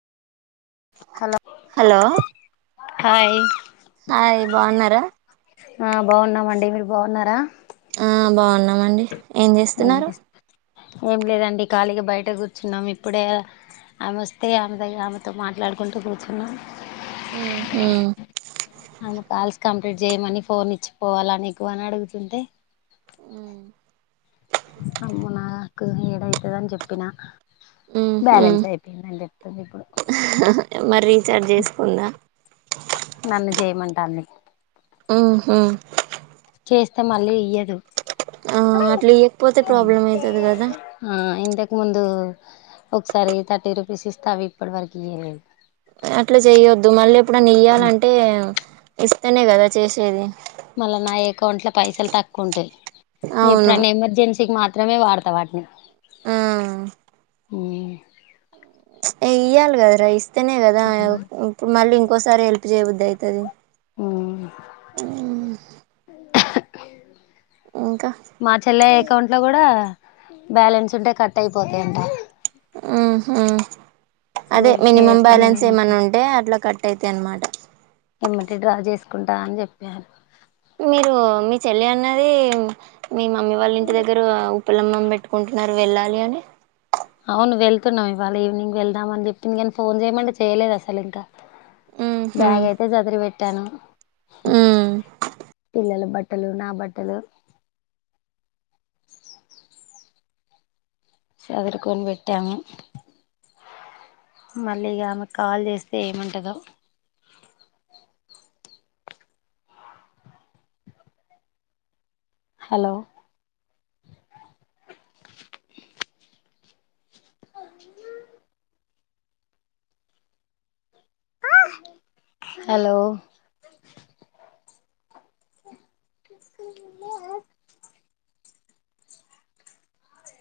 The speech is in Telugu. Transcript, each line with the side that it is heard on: left: హలో
right: హలో
left: హాయ్
right: హాయి బాగున్నారా
left: ఆ బాగున్నామండి మీరు బాగున్నారా
right: ఆ బాగున్నామండి
left: ఏం చే ఏం లేదండి ఖాళీగా బయట కూర్చున్నాం, ఇప్పుడే ఆమె వస్తే ఆమె దగ్గ ఆమెతో మాట్లాడుకుంటూ కూర్చున్నాం.
right: హు ఉహు
left: వి జేయమని ఫోన్ ఇచ్చిపోవాల నీకు అని అడుగుతుంటే
right: హ్మ్
left: అమ్మో నాకు ఏడైతదని చెప్పిన
right: మ్మ్ హు
left: బ్యాలెన్స్ అయిపోయిందని చెప్తుంది ఇప్పుడు
right: మరి రీచార్జ్ చేసుకుందా
left: నన్ను చేయమంటాంది
right: హ్మ్ హు
left: చేస్తే మళ్ళీ ఇయ్యదు
right: ఆ అట్లియ్యకపోతే ప్రాబ్లం ఐతది గదా
left: ఆ ఇంతకు ముందు ఒకసారి థర్టీ రూపీస్ ఇస్తే అవి ఇప్పటి వరకు ఇయ్యలే
right: అట్లా చేయొద్దు మళ్ళీ ఎప్పుడు ఇయ్యాలంటే ఇస్ తేనే గదా చేసేది
left: మళ్ళ నా యెకౌంట్లో పైసలు తక్కువుంటాయి
right: అవును
left: ఎప్పుడన్నా ఎమర్జెన్సీ కి మా త్రమే వాడుతా వాట్ని
right: ఊ
left: ఊ
right: ఏయ్యాల గద రైస్ తేనే గదా ఇప్పుడు మళ్ళీ కోసారి హెల్ప్ చేయబుద్దైతాది
left: ఊ
right: ఊ
left: మా చెల్లాయి అకౌంట్ లో కూడా బ్యాలెన్స్ ఉంటే కట్ ఐపోతాయంట
right: ఊహూ అదే
left: ఊరికే
right: మినిమం
left: అయితే నేను
right: బ్యాలెన్స్ ఏమైన్నా ఉంటే అట్లా కట్ అయితే అనమాట
left: ఎమ్మటె డ్రా చేసుకుంటా అని చెప్పారు
right: మీరు మీ చెల్లి అన్నది మీ మమ్మీ వాళ్ళ ఇంటి దగ్గర ఉపలంబం పెట్టుకుంటున్నారు వేళ్ళాలీ అని
left: అవును వెళ్తున్నాం ఇవాళ ఈవినింగ్ వెళ్దామ అని చెప్పింది కానీ ఫోన్ చేయమంటె చేయలేదు అసలు ఇంకా
right: ఉహు
left: బ్యాగ్ అయితే చదిరి పెట్టాను
right: ఉమ్
left: పిల్లల బట్టలు నా బట్టలు చదరికొని పెట్టాము మళ్ళీ ఇక ఆమెకు కాల్ చేస్తే ఏమంటదో హలో ఆ హలో ఆ